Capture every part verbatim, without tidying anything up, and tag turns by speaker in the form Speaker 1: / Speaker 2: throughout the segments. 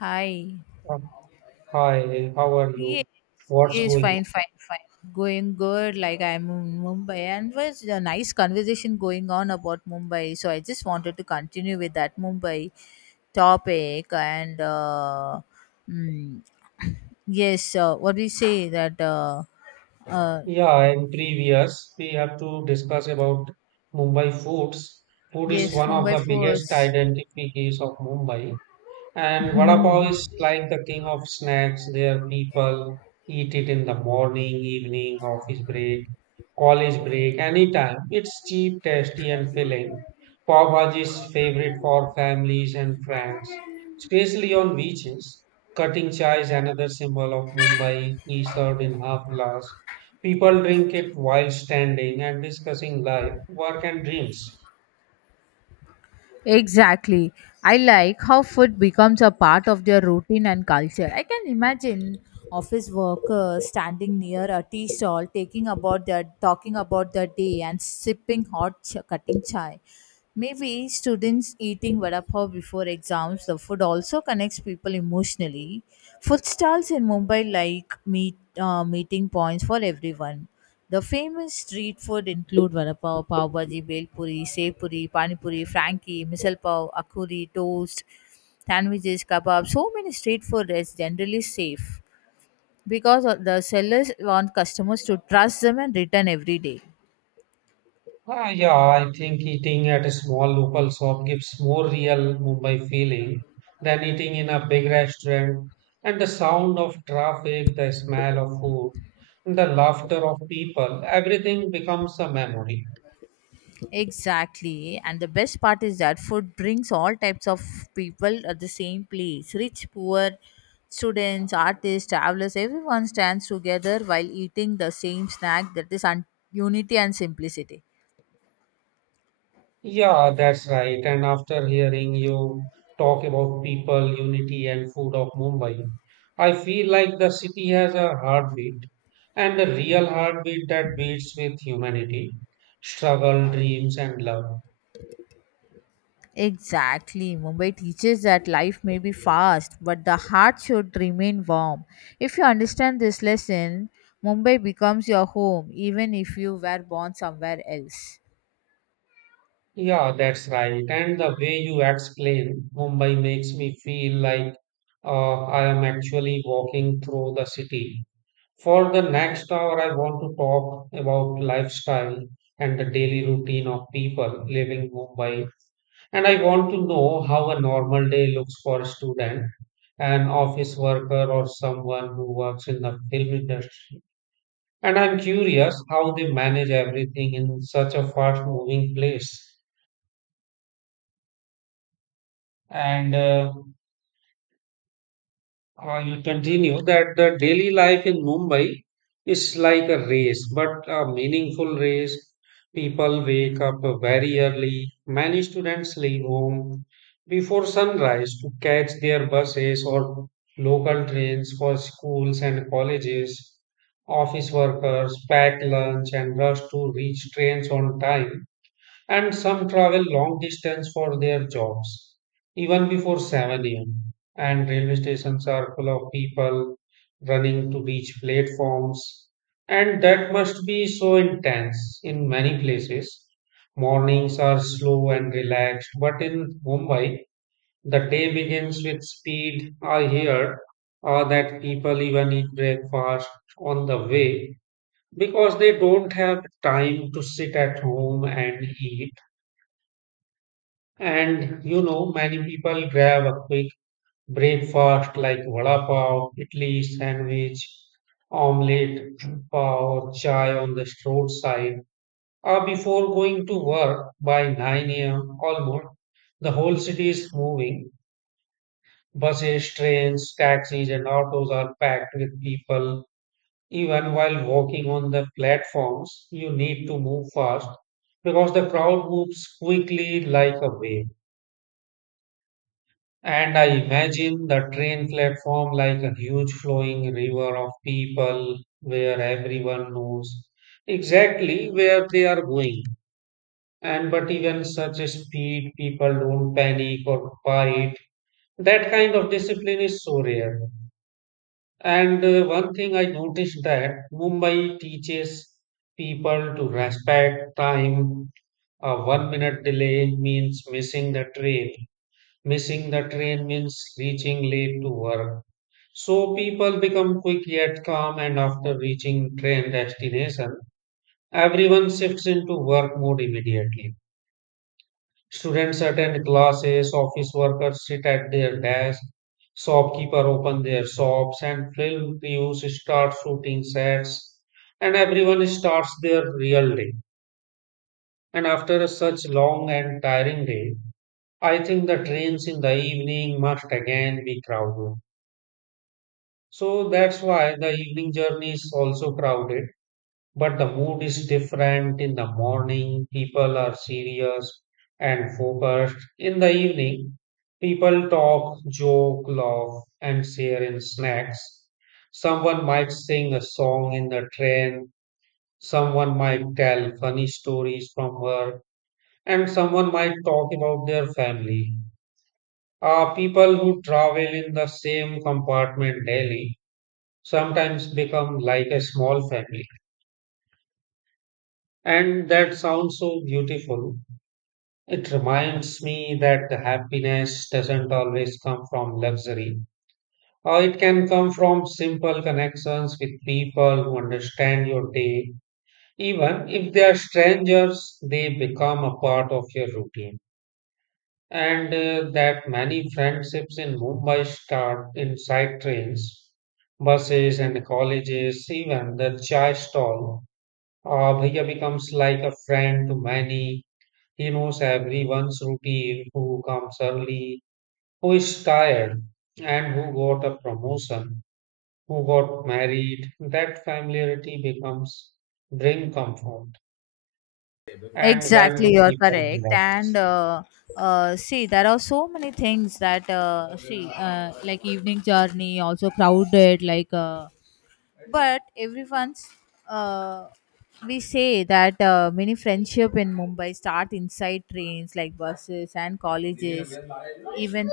Speaker 1: Hi.
Speaker 2: Um, Hi, how are
Speaker 1: Yes,
Speaker 2: you? What's
Speaker 1: yes,
Speaker 2: going on?
Speaker 1: fine, fine, fine. Going good. Like I'm in Mumbai, and was a nice conversation going on about Mumbai. So I just wanted to continue with that Mumbai topic, and uh, mm, yes, uh, what do you say that? Uh, uh,
Speaker 2: Yeah, in previous, we have to discuss about Mumbai foods. Food is
Speaker 1: yes,
Speaker 2: one of
Speaker 1: Mumbai
Speaker 2: the biggest
Speaker 1: first.
Speaker 2: identities of Mumbai. And vada pav
Speaker 1: Hmm.
Speaker 2: is like the king of snacks. There people eat it in the morning, evening, office break, college break, anytime. It's cheap, tasty, and filling. Pav bhaji is favorite for families and friends, especially on beaches. Cutting chai is another symbol of Mumbai, is served in half glass. People drink it while standing and discussing life, work, and dreams.
Speaker 1: Exactly. I like how food becomes a part of their routine and culture. I can imagine office workers standing near a tea stall taking about their talking about their day and sipping hot ch- cutting chai. Maybe students eating vada pav before exams, the food also connects people emotionally. Food stalls in Mumbai like meet uh, meeting points for everyone. The famous street food include vada pav, pav bhaji, bel puri, sev puri, pani puri, frankie, misal pav, akuri, toast, sandwiches, kebab. So many street food is generally safe because of the sellers want customers to trust them and return every day.
Speaker 2: Ah, yeah, I think eating at a small local shop gives more real Mumbai feeling than eating in a big restaurant. And the sound of traffic, the smell of food, and the laughter of people, everything becomes a memory.
Speaker 1: Exactly. And the best part is that food brings all types of people at the same place rich, poor, students, artists, travelers. Everyone stands together while eating the same snack that is un- unity and simplicity.
Speaker 2: Yeah, that's right. And after hearing you talk about people, unity, and food of Mumbai, I feel like the city has a heartbeat and a real heartbeat that beats with humanity, struggle, dreams, and love.
Speaker 1: Exactly. Mumbai teaches that life may be fast, but the heart should remain warm. If you understand this lesson, Mumbai becomes your home, even if you were born somewhere else.
Speaker 2: Yeah, that's right. And the way you explain Mumbai makes me feel like uh, I am actually walking through the city. For the next hour, I want to talk about lifestyle and the daily routine of people living Mumbai. And I want to know how a normal day looks for a student, an office worker, or someone who works in the film industry. And I'm curious how they manage everything in such a fast-moving place. And uh, I will continue that the daily life in Mumbai is like a race, but a meaningful race. People wake up very early. Many students leave home before sunrise to catch their buses or local trains for schools and colleges. Office workers pack lunch and rush to reach trains on time. And some travel long distance for their jobs, even before seven a m. And railway stations are full of people running to reach platforms. And that must be so intense in many places. Mornings are slow and relaxed, but in Mumbai, the day begins with speed. I hear uh, that people even eat breakfast on the way because they don't have time to sit at home and eat, and you know, many people grab a quick breakfast like vada pav, idli, sandwich, omelette, pav, or chai on the roadside, or before going to work by nine a m almost. The whole city is moving. Buses, trains, taxis, and autos are packed with people. Even while walking on the platforms, you need to move fast because the crowd moves quickly like a wave. And I imagine the train platform like a huge flowing river of people where everyone knows exactly where they are going. And but even such a speed, people don't panic or fight. That kind of discipline is so rare. And uh, one thing I noticed that Mumbai teaches people to respect time. A one minute delay means missing the train. Missing the train means reaching late to work. So people become quick yet calm, and after reaching train destination, everyone shifts into work mode immediately. Students attend classes, office workers sit at their desk, shopkeeper open their shops, and film crews start shooting sets, and everyone starts their real day. And after such long and tiring day, I think the trains in the evening must again be crowded. So that's why the evening journey is also crowded, but the mood is different in the morning. People are serious and focused. In the evening, people talk, joke, laugh, and share in snacks. Someone might sing a song in the train. Someone might tell funny stories from work, and someone might talk about their family. Uh, people who travel in the same compartment daily sometimes become like a small family. And that sounds so beautiful. It reminds me that the happiness doesn't always come from luxury, or it can come from simple connections with people who understand your day. Even if they are strangers, they become a part of your routine. And uh, that many friendships in Mumbai start inside trains, buses, and colleges, even the chai stall. Uh, Bhaiya becomes like a friend to many. He knows everyone's routine, who comes early, who is tired, and who got a promotion, who got married. That familiarity becomes bring comfort. And when do
Speaker 1: Exactly, you're
Speaker 2: people
Speaker 1: correct. And
Speaker 2: relax?
Speaker 1: uh, uh, see, there are so many things that uh, see, uh, like evening journey, also crowded. Like, uh, but everyone's. Uh, we say that uh, many friendship in Mumbai start inside trains, like buses and colleges, even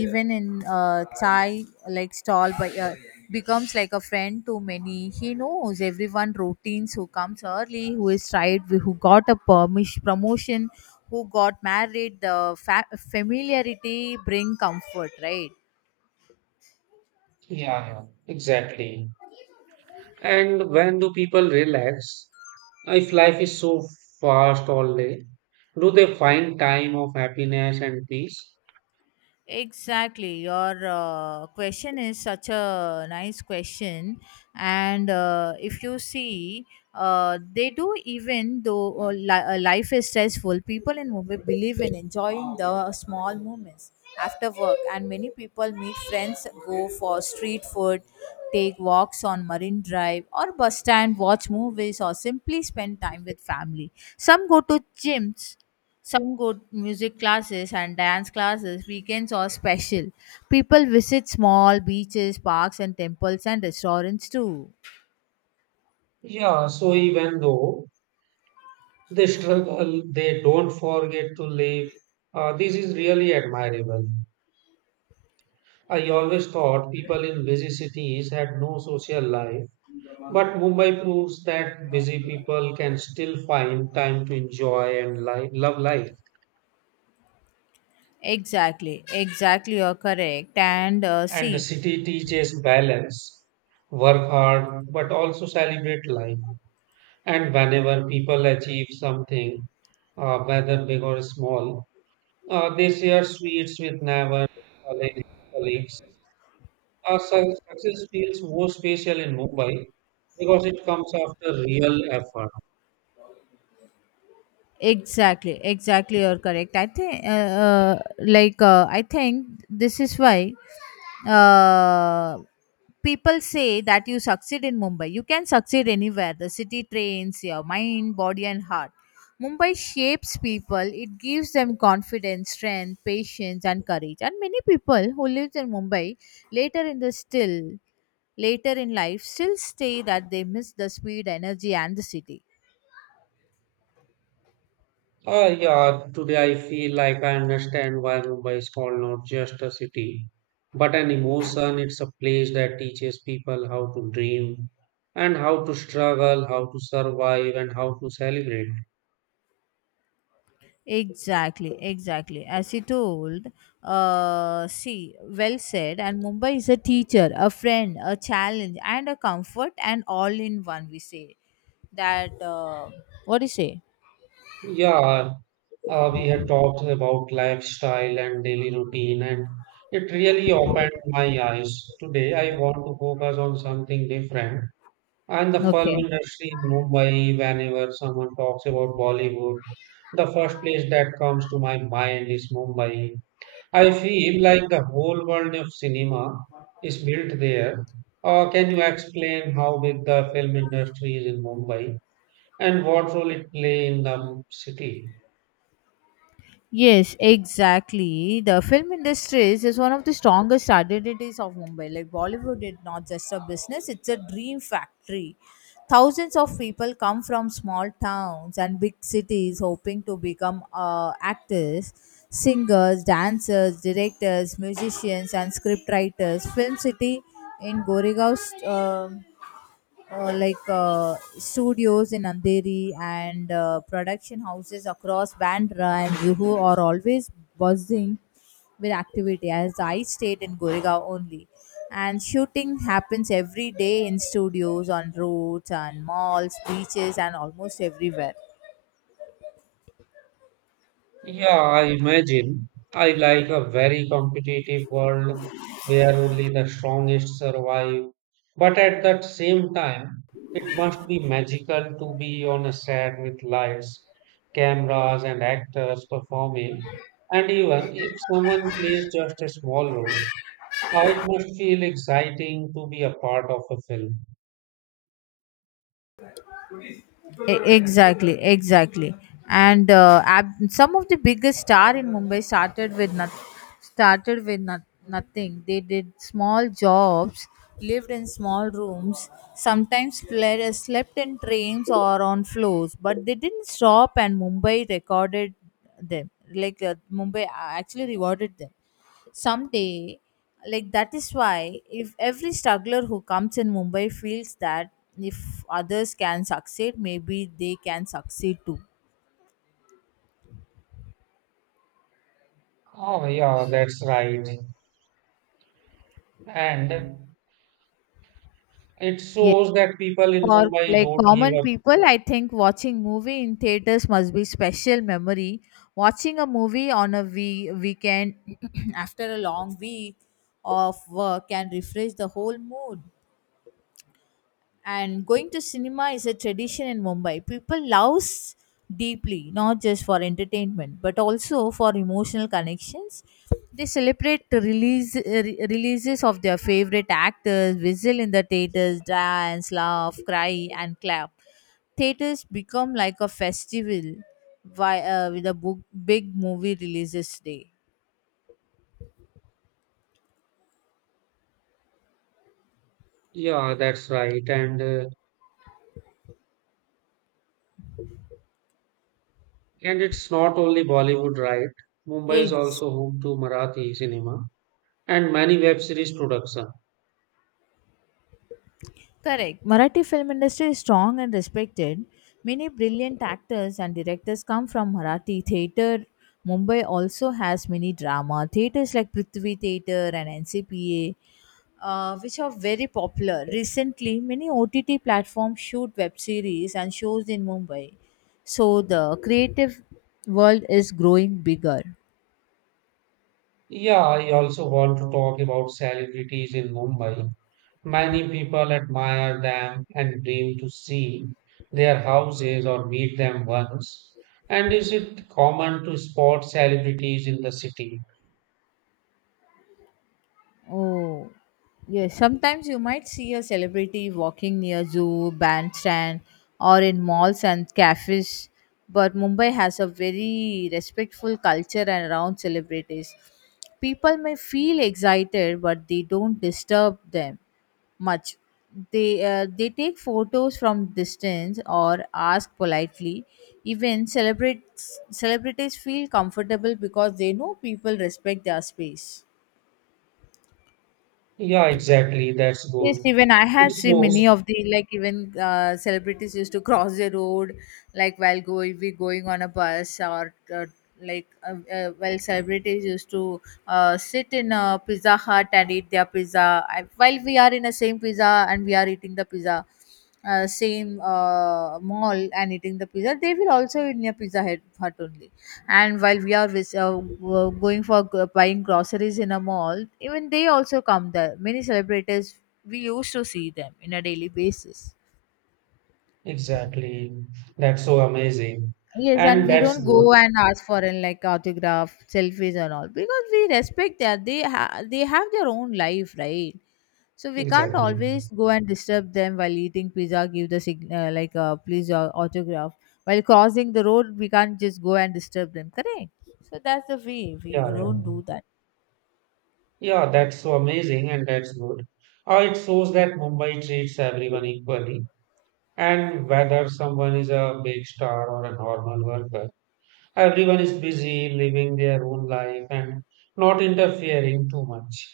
Speaker 1: even in a chai like stall but uh, becomes like a friend to many. He knows everyone routines, who comes early, who is tried, who got a permission promotion, who got married. The fa- familiarity bring comfort, right?
Speaker 2: Yeah, yeah, exactly. And when do people relax? If life is so fast all day, do they find time of happiness and peace?
Speaker 1: Exactly. Your uh, question is such a nice question. And uh, if you see, uh, they do. Even though uh, li- uh, life is stressful, people in Mumbai believe in enjoying the small moments after work. And many people meet friends, go for street food, take walks on Marine Drive or bus stand, watch movies, or simply spend time with family. Some go to gyms, some go to music classes and dance classes. Weekends are special. People visit small beaches, parks, and temples and restaurants too.
Speaker 2: Yeah, so even though they struggle, they don't forget to live. Uh, this is really admirable. I always thought people in busy cities had no social life, but Mumbai proves that busy people can still find time to enjoy and li- love life.
Speaker 1: Exactly, exactly, you're correct. And uh,
Speaker 2: And the
Speaker 1: see,
Speaker 2: city teaches balance, work hard, but also celebrate life. And whenever people achieve something, uh, whether big or small, uh, they share sweets with neighbors, colleagues, colleagues Uh, su- success feels more special in Mumbai because it comes after real effort.
Speaker 1: exactly, exactly, you're correct. I think, uh, uh, like, uh, I think this is why uh, people say that you succeed in Mumbai. You can succeed anywhere. The city trains your mind, body, and heart. Mumbai shapes people, it gives them confidence, strength, patience, and courage. And many people who lived in Mumbai later in the still later in life still say that they miss the speed, energy, and the city.
Speaker 2: Uh, yeah, today I feel like I understand why Mumbai is called not just a city, but an emotion. It's a place that teaches people how to dream and how to struggle, how to survive, and how to celebrate.
Speaker 1: Exactly, exactly. As he told, uh, see, well said. And Mumbai is a teacher, a friend, a challenge, and a comfort, and all in one. We say that. Uh, what do you say?
Speaker 2: Yeah, uh, we had talked about lifestyle and daily routine, and it really opened my eyes. Today I want to focus on something different. And the film
Speaker 1: Okay.
Speaker 2: industry in Mumbai, whenever someone talks about Bollywood, the first place that comes to my mind is Mumbai. I feel like the whole world of cinema is built there. Uh, can you explain how big the film industry is in Mumbai and what role it play in the city?
Speaker 1: Yes, exactly. The film industry is, is one of the strongest identities of Mumbai. Like Bollywood is not just a business, it's a dream factory. Thousands of people come from small towns and big cities hoping to become uh, actors, singers, dancers, directors, musicians, and scriptwriters. Film City in Goregaon. um uh, like uh, studios in Andheri and uh, production houses across Bandra and Juhu are always buzzing with activity, as I stayed in Goregaon only. And shooting happens every day in studios, on roads, on malls, beaches, and almost everywhere.
Speaker 2: Yeah, I imagine. I like a very competitive world where only the strongest survive. But at that same time, it must be magical to be on a set with lights, cameras, and actors performing. And even if someone plays just a small role, uh, it must feel exciting to be a part of a film.
Speaker 1: E- exactly exactly and uh, ab- some of the biggest star in Mumbai started with not- started with not- nothing. They did small jobs, lived in small rooms, sometimes sle- slept in trains or on floors, but they didn't stop. And Mumbai recorded them. Like uh, Mumbai uh, actually rewarded them someday. Like, that is why if every struggler who comes in Mumbai feels that if others can succeed, maybe they can succeed too.
Speaker 2: Oh, yeah, that's right. And it
Speaker 1: Yes.
Speaker 2: shows that people in
Speaker 1: For
Speaker 2: Mumbai
Speaker 1: like
Speaker 2: don't give
Speaker 1: common
Speaker 2: up.
Speaker 1: people, I think watching movie in theaters must be special memory. Watching a movie on a wee- weekend after a long week of work can refresh the whole mood. And going to cinema is a tradition in Mumbai. People loves deeply, not just for entertainment but also for emotional connections. They celebrate the release uh, re- releases of their favorite actors, whistle in the theaters, dance, laugh, cry, and clap. Theaters become like a festival why, uh, with a book, big movie releases day.
Speaker 2: Yeah, that's right. And uh, and it's not only Bollywood, right? Mumbai is
Speaker 1: Yes.
Speaker 2: also home to Marathi cinema and many web series production.
Speaker 1: Correct. Marathi film industry is strong and respected. Many brilliant actors and directors come from Marathi theatre. Mumbai also has many drama theatres like Prithvi Theatre and N C P A, uh, which are very popular. Recently, many O T T platforms shoot web series and shows in Mumbai. So the creative world is growing bigger.
Speaker 2: Yeah, I also want to talk about celebrities in Mumbai. Many people admire them and dream to see their houses or meet them once. And is it common to spot celebrities in the city?
Speaker 1: Oh, yes. Sometimes you might see a celebrity walking near zoo, bandstand, or in malls and cafes. But Mumbai has a very respectful culture and around celebrities. People may feel excited, but they don't disturb them much. They uh, they take photos from distance or ask politely. Even celebrate celebrities feel comfortable because they know people respect their space.
Speaker 2: Yeah, exactly. That's
Speaker 1: Yes,
Speaker 2: good.
Speaker 1: even I
Speaker 2: It
Speaker 1: had seen many
Speaker 2: shows.
Speaker 1: of the like even uh, celebrities used to cross the road, like while going we going on a bus or uh, like uh, uh, while celebrities used to uh, sit in a Pizza Hut and eat their pizza. I, while we are in the same pizza and we are eating the pizza, uh, same uh, mall and eating the pizza, they will also eat near pizza hut, hut only. And while we are vis- uh, w- going for g- buying groceries in a mall, even they also come there. Many celebrities we used to see them in a daily basis.
Speaker 2: Exactly. That's so amazing.
Speaker 1: Yes, and
Speaker 2: And
Speaker 1: we
Speaker 2: that's
Speaker 1: don't go
Speaker 2: good.
Speaker 1: and ask for an like autograph, selfies, and all because we respect that they ha- they have their own life, right? So we can't
Speaker 2: Exactly.
Speaker 1: always go and disturb them while eating pizza, give the sig- uh, like uh, please uh, autograph. While crossing the road, we can't just go and disturb them, correct? So that's the way we
Speaker 2: Yeah, yeah.
Speaker 1: don't do that.
Speaker 2: Yeah, that's so amazing and that's good. Uh, it shows that Mumbai treats everyone equally. And whether someone is a big star or a normal worker, everyone is busy living their own life and not interfering too much.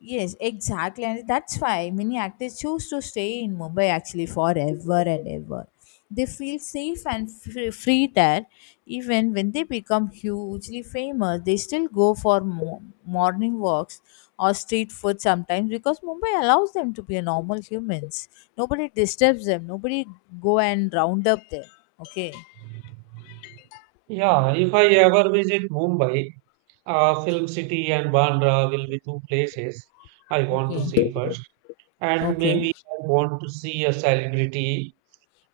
Speaker 1: Yes, exactly. And that's why many actors choose to stay in Mumbai actually forever and ever. They feel safe and fr- free there. Even when they become hugely famous, they still go for mo- morning walks or street food sometimes because Mumbai allows them to be a normal humans. Nobody disturbs them. Nobody go and round up them. Okay.
Speaker 2: Yeah, if I ever visit Mumbai, uh, Film City and Bandra will be two places I want to
Speaker 1: Okay.
Speaker 2: see first. And
Speaker 1: Okay.
Speaker 2: maybe I want to see a celebrity,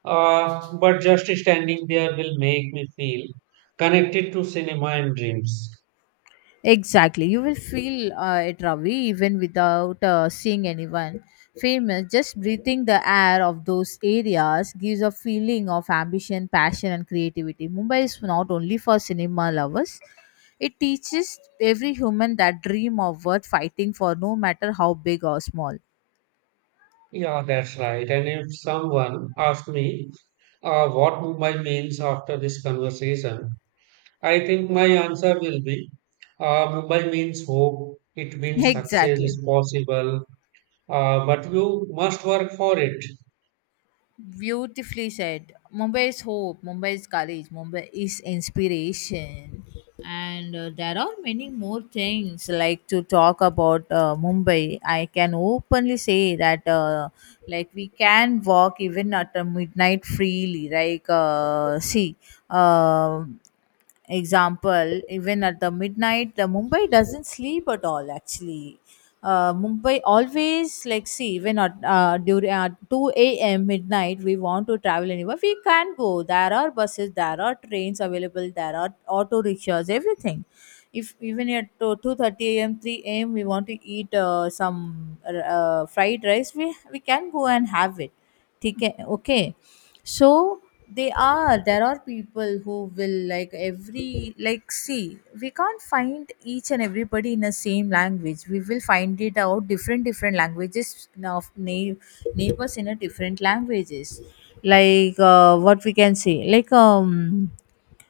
Speaker 2: uh, but just standing there will make me feel connected to cinema and dreams.
Speaker 1: Exactly. You will feel uh, it, Ravi, even without uh, seeing anyone famous. Just breathing the air of those areas gives a feeling of ambition, passion, and creativity. Mumbai is not only for cinema lovers, it teaches every human that dream of worth fighting for, no matter how big or small.
Speaker 2: Yeah, that's right. And if someone asked me uh, what Mumbai means after this conversation, I think my answer will be uh, Mumbai means hope, it means success
Speaker 1: Exactly.
Speaker 2: is possible, uh, but you must work for it.
Speaker 1: Beautifully said. Mumbai is hope, Mumbai is courage, Mumbai is inspiration. And uh, there are many more things like to talk about uh, Mumbai. I can openly say that uh, like, we can walk even at uh, midnight freely. Like uh, see, uh, example, even at the midnight, the Mumbai doesn't sleep at all. Actually, uh, Mumbai always, like, see, when at uh, during uh, two a m midnight, we want to travel anywhere, we can go. There are buses, there are trains available, there are auto rickshaws, everything. If even at two thirty a m, three a.m, we want to eat uh, some uh, uh, fried rice, we we can go and have it. Okay, okay. So they are there are people who will, like, every like, see, we can't find each and everybody in the same language. We will find it out different different languages now of na- neighbors in a different languages. Like uh, what we can say, like, um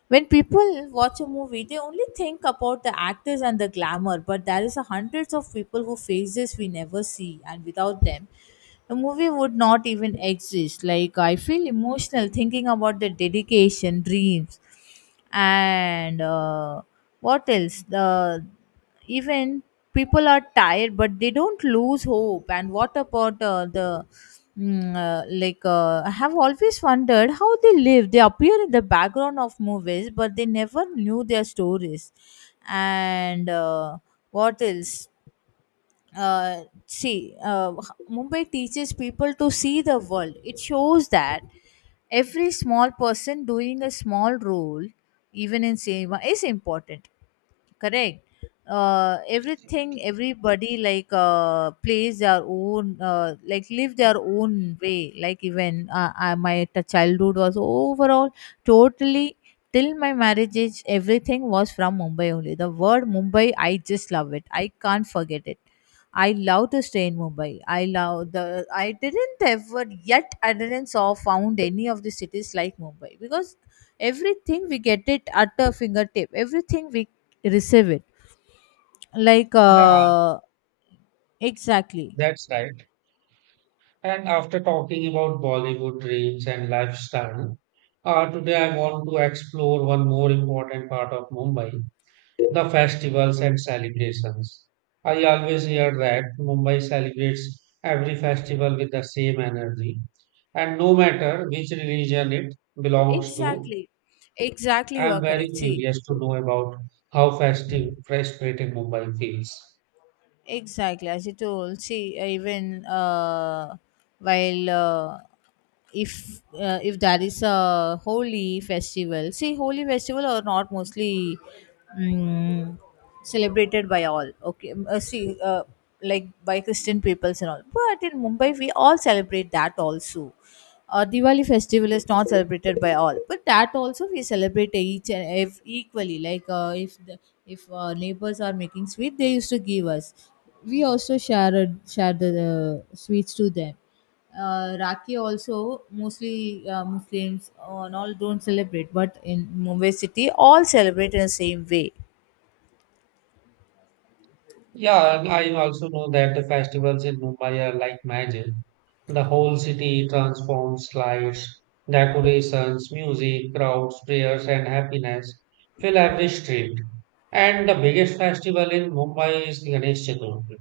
Speaker 1: when people watch a movie, they only think about the actors and the glamour, but there is a hundreds of people who faces we never see. And without them, the movie would not even exist. Like, I feel emotional thinking about the dedication, dreams, and uh, what else, the even people are tired, but they don't lose hope. And what about uh, the, mm, uh, like uh, I have always wondered how they live. They appear in the background of movies, but they never knew their stories. And uh, what else, uh, see, uh, Mumbai teaches people to see the world. It shows that every small person doing a small role, even in cinema, is important. Correct. Uh, everything, everybody, like, uh, plays their own, uh, like, live their own way. Like even uh, I, my t- childhood was overall totally till my marriage age, everything was from Mumbai only. The word Mumbai, I just love it. I can't forget it. I love to stay in Mumbai. I love the. I didn't ever yet. I didn't saw found any of the cities like Mumbai because everything we get it at a fingertip. Everything we receive it. Like
Speaker 2: Yeah,
Speaker 1: uh, exactly,
Speaker 2: that's right. And after talking about Bollywood dreams and lifestyle, uh, today I want to explore one more important part of Mumbai: the festivals and celebrations. I always hear that Mumbai celebrates every festival with the same energy, and no matter which religion it belongs to,
Speaker 1: exactly, exactly.
Speaker 2: I
Speaker 1: You
Speaker 2: am
Speaker 1: are
Speaker 2: very
Speaker 1: correct. See,
Speaker 2: curious to know about how festive Fresh Spirit in Mumbai feels.
Speaker 1: exactly, as you told, see, uh, even uh, while uh, if uh, if there is a holy festival. See, holy festival are not mostly mm, celebrated by all. Okay. Mm, uh, see, uh, like by Christian peoples and all, but in Mumbai we all celebrate that also. uh, Diwali festival is not celebrated by all, but that also we celebrate each and if equally. Like uh, if the, if uh, neighbors are making sweet, they used to give us. We also share a- share the uh, sweets to them. Uh, Rakhi also mostly uh, Muslims uh, and all don't celebrate, but in Mumbai city, all celebrate in the same way.
Speaker 2: Yeah, and I also know that the festivals in Mumbai are like magic. The whole city transforms, lights, decorations, music, crowds, prayers, and happiness fill every street. And the biggest festival in Mumbai is Ganesh Chaturthi.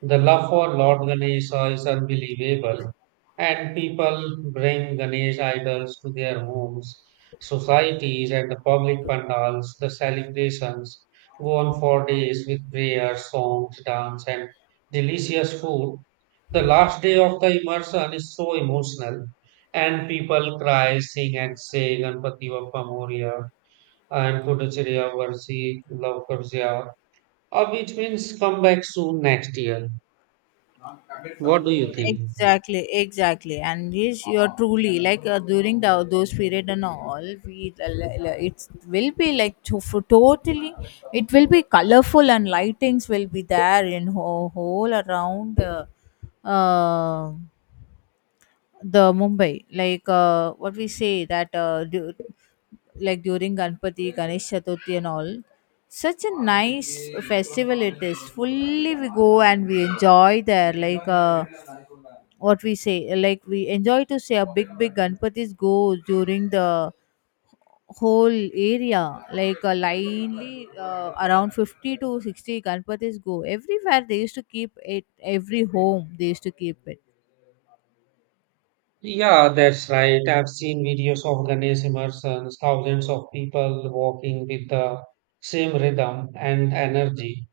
Speaker 2: The love for Lord Ganesha is unbelievable, and people bring Ganesh idols to their homes, societies, and the public pandals. The celebrations go on for days with prayers, songs, dance, and delicious food. The last day of the immersion is so emotional, and people cry, sing, and say Ganpati Bappa Moria and Puducherya Varsi Love, uh, which means come back soon next year. What do you think?
Speaker 1: Exactly, exactly, and yes, you're truly, like uh, during the, those period and all, we it will be like to, for totally it will be colorful and lightings will be there in whole, whole around uh, uh, the mumbai. Like uh, what we say, that uh, du- like during Ganpati, Ganesh Chaturthi, and all. Such a nice festival it is. Fully we go and we enjoy there. Like uh, what we say, like we enjoy to say, a big big ganpatis go during the whole area like a linely uh, around fifty to sixty ganpatis go everywhere. They used to keep it every home they used to keep
Speaker 2: Yeah, that's right. I've seen videos of Ganesh immersions, thousands of people walking with the same rhythm and energy.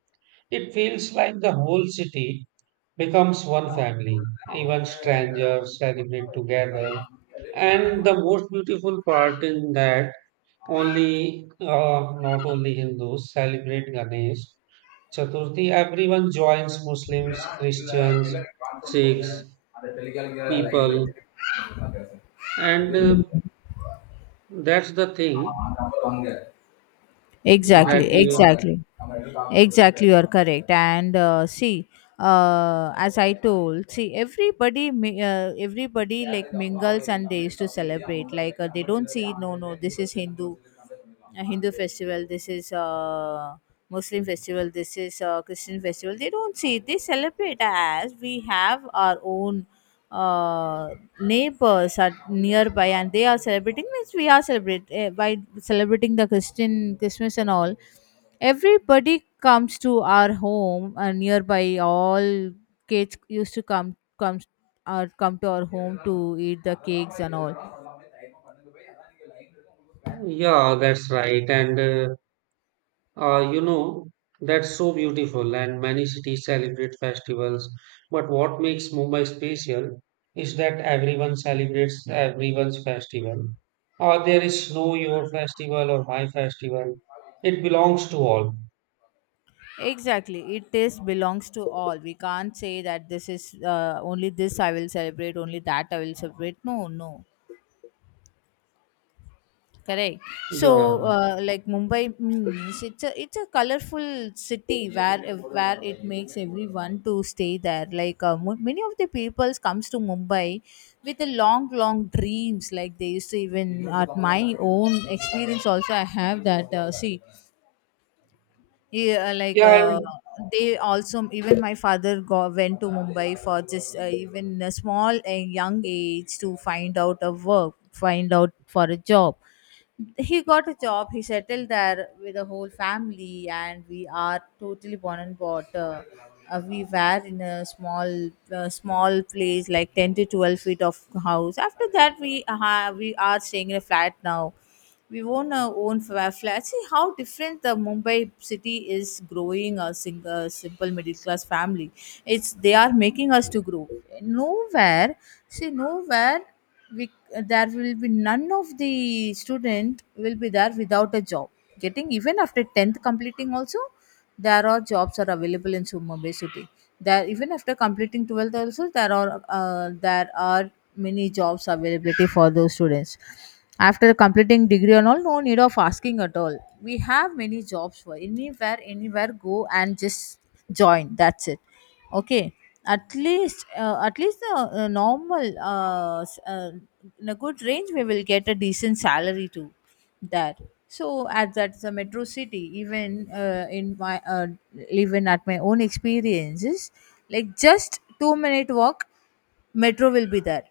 Speaker 2: It feels like the whole city becomes one family. Even strangers celebrate together. And the most beautiful part in that, only uh, not only Hindus celebrate Ganesh Chaturthi. Everyone joins Muslims, Christians, Sikhs, people. And uh, That's the thing
Speaker 1: it.
Speaker 2: that,
Speaker 1: Exactly,
Speaker 2: uh,
Speaker 1: exactly, exactly, you are correct. And uh, see, uh, as I told, see, everybody mi- uh, everybody like mingles and they used to celebrate. Like uh, they don't see, no no, this is hindu a hindu festival, this is uh, muslim festival, this is uh, christian festival. They don't see, they celebrate. As we have our own uh, neighbors are nearby and they are celebrating, means we are celebrate uh, by celebrating the christian christmas and all, everybody comes to our home. Uh, nearby all kids used to come comes or come to our home to eat the cakes and all.
Speaker 2: yeah, that's right. And uh, uh, you know, that's so beautiful. And many cities celebrate festivals. But what makes Mumbai special is that everyone celebrates everyone's festival. Or there is no your festival or my festival. It belongs to all.
Speaker 1: Exactly, it is belongs to all. We can't say that this is uh, only this I will celebrate, only that I will celebrate. No no. Correct. So,
Speaker 2: Yeah.
Speaker 1: uh, like Mumbai means, it's a it's a colorful city where where it makes everyone to stay there. Like uh, mo- many of the peoples comes to Mumbai with a long, long dreams. Like they used to, even at my own experience also I have that. Uh, see, yeah, uh, like
Speaker 2: Yeah,
Speaker 1: uh,
Speaker 2: and-
Speaker 1: they also, even my father go, went to Mumbai for just uh, even a small uh, young age to find out a work, find out for a job. He got a job, he settled there with the whole family, and we are totally born and bought uh, uh, we were in a small uh, small place like ten to twelve feet of house. After that we uh, we are staying in a flat now. We own our own fa- flat. See how different the mumbai city is growing. A single simple middle class family, it's they are making us to grow. Nowhere, see, nowhere we, there will be none of the student will be there without a job, getting even after tenth completing also. There are jobs are available in Su- Mumbai city. There, even after completing twelfth also, there are uh, there are many jobs availability for those students. After completing degree and all, no need of asking at all. We have many jobs for anywhere. Anywhere go and just join, that's it. Okay. At least uh, at least the uh, normal uh, s- uh, in a good range, we will get a decent salary too. That, so at that the metro city, even uh, in my uh, even at my own experiences, like just two minute walk metro will be there.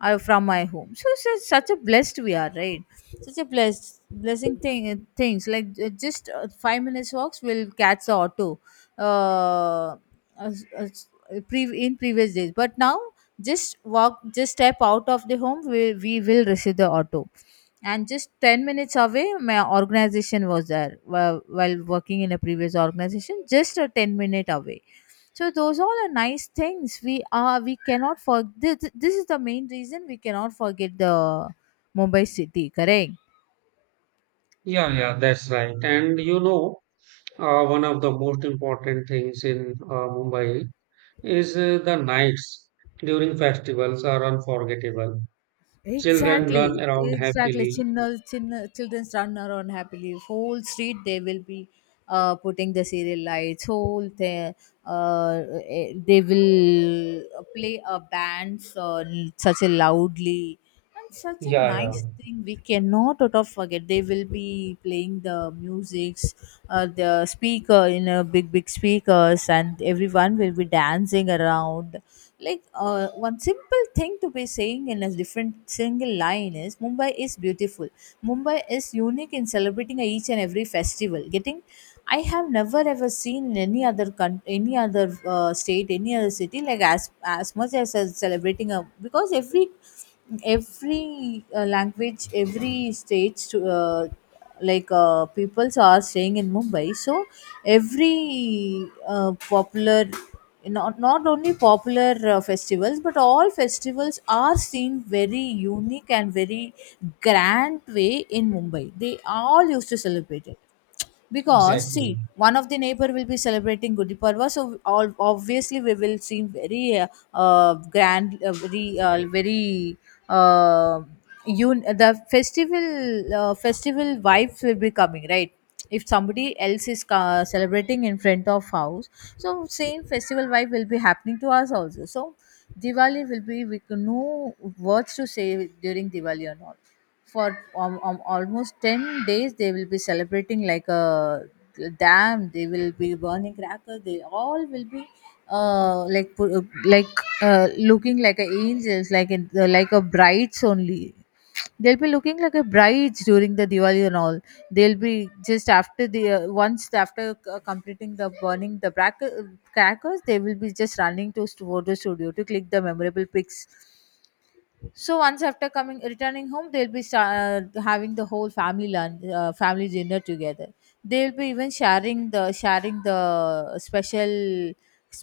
Speaker 1: I, from my home. So such, such a blessed we are, right? Such a blessed blessing thing things like, uh, just uh, five minutes walks will catch the auto. Uh, as, as pre- in previous days, but now just walk, just step out of the home, we we will receive the auto. And just ten minutes away, my organization was there. while, while working in a previous organization, just a ten minute away. So those all are nice things. We are, we cannot forget this, this is the main reason we cannot forget the mumbai city. Correct.
Speaker 2: yeah, yeah, that's right. And you know, uh, one of the most important things in uh, Mumbai is uh, the nights during festivals are unforgettable. Children run
Speaker 1: Exactly,
Speaker 2: around
Speaker 1: exactly.
Speaker 2: happily.
Speaker 1: Children, children run around happily. Whole street they will be uh, putting the serial lights. Whole they uh, eh, they will play a band, so such a loudly and such a
Speaker 2: Yeah,
Speaker 1: nice
Speaker 2: yeah,
Speaker 1: thing. We cannot out of forget. They will be playing the musics, uh, the speaker in a big big speakers, and everyone will be dancing around. Like uh, one simple thing to be saying in a different single line is, mumbai is beautiful. Mumbai is unique in celebrating each and every festival getting. I have never ever seen in any other con- any other uh, state, any other city, like as as much as uh, celebrating. A because every every uh, language, every state uh, like uh, peoples are staying in mumbai. So every uh, popular, not, not only popular uh, festivals, but all festivals are seen very unique and very grand way in mumbai. They all used to celebrate it, because
Speaker 2: exactly.
Speaker 1: see, one of the neighbor will be celebrating gudi parva. So all, obviously, we will seem very uh, uh, grand, uh, very uh, very uh, un- the festival uh, festival vibes will be coming, right? If somebody else is uh, celebrating in front of house, so same festival vibe will be happening to us also. So diwali will be, we can no words to say during diwali. Or not, for um, um, almost ten days they will be celebrating like a dam. They will be burning crackers. They all will be uh, like pu- like uh, looking like a angels, like in, uh, like a brides only. They'll be looking like a brides during the diwali and all. They'll be just after the, uh, once after uh, completing the burning the bracket, crackers, they will be just running to st- photo studio to click the memorable pics. So once after coming returning home, they'll be sta- uh, having the whole family lunch, uh, family dinner together. They'll be even sharing the sharing the special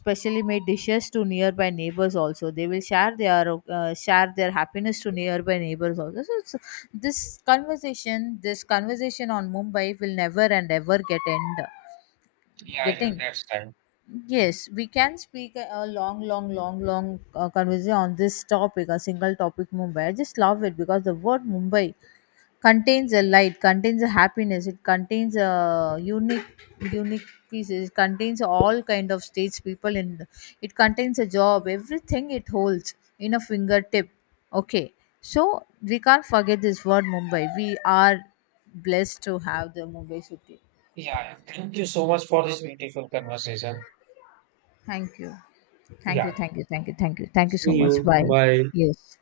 Speaker 1: specially made dishes to nearby neighbors also. They will share their uh, share their happiness to nearby neighbors also. So it's, this conversation, this conversation on Mumbai will never and ever get end
Speaker 2: Yeah, yeah,
Speaker 1: getting.
Speaker 2: that's right.
Speaker 1: Yes, we can speak a a long, long, long, long uh, conversation on this topic, a single topic, Mumbai. I just love it, because the word Mumbai contains a light, contains a happiness, it contains a unique, unique pieces, it contains all kind of states, people in, it contains a job, everything it holds in a fingertip. Okay, so we can't forget this word Mumbai. We are blessed to have the Mumbai city.
Speaker 2: Yeah, yeah. Thank you so much for this beautiful conversation.
Speaker 1: Thank you. Thank
Speaker 2: Yeah.
Speaker 1: you. Thank you. Thank you. Thank you. Thank you so
Speaker 2: See
Speaker 1: much.
Speaker 2: you.
Speaker 1: Bye.
Speaker 2: Bye.
Speaker 1: Yes.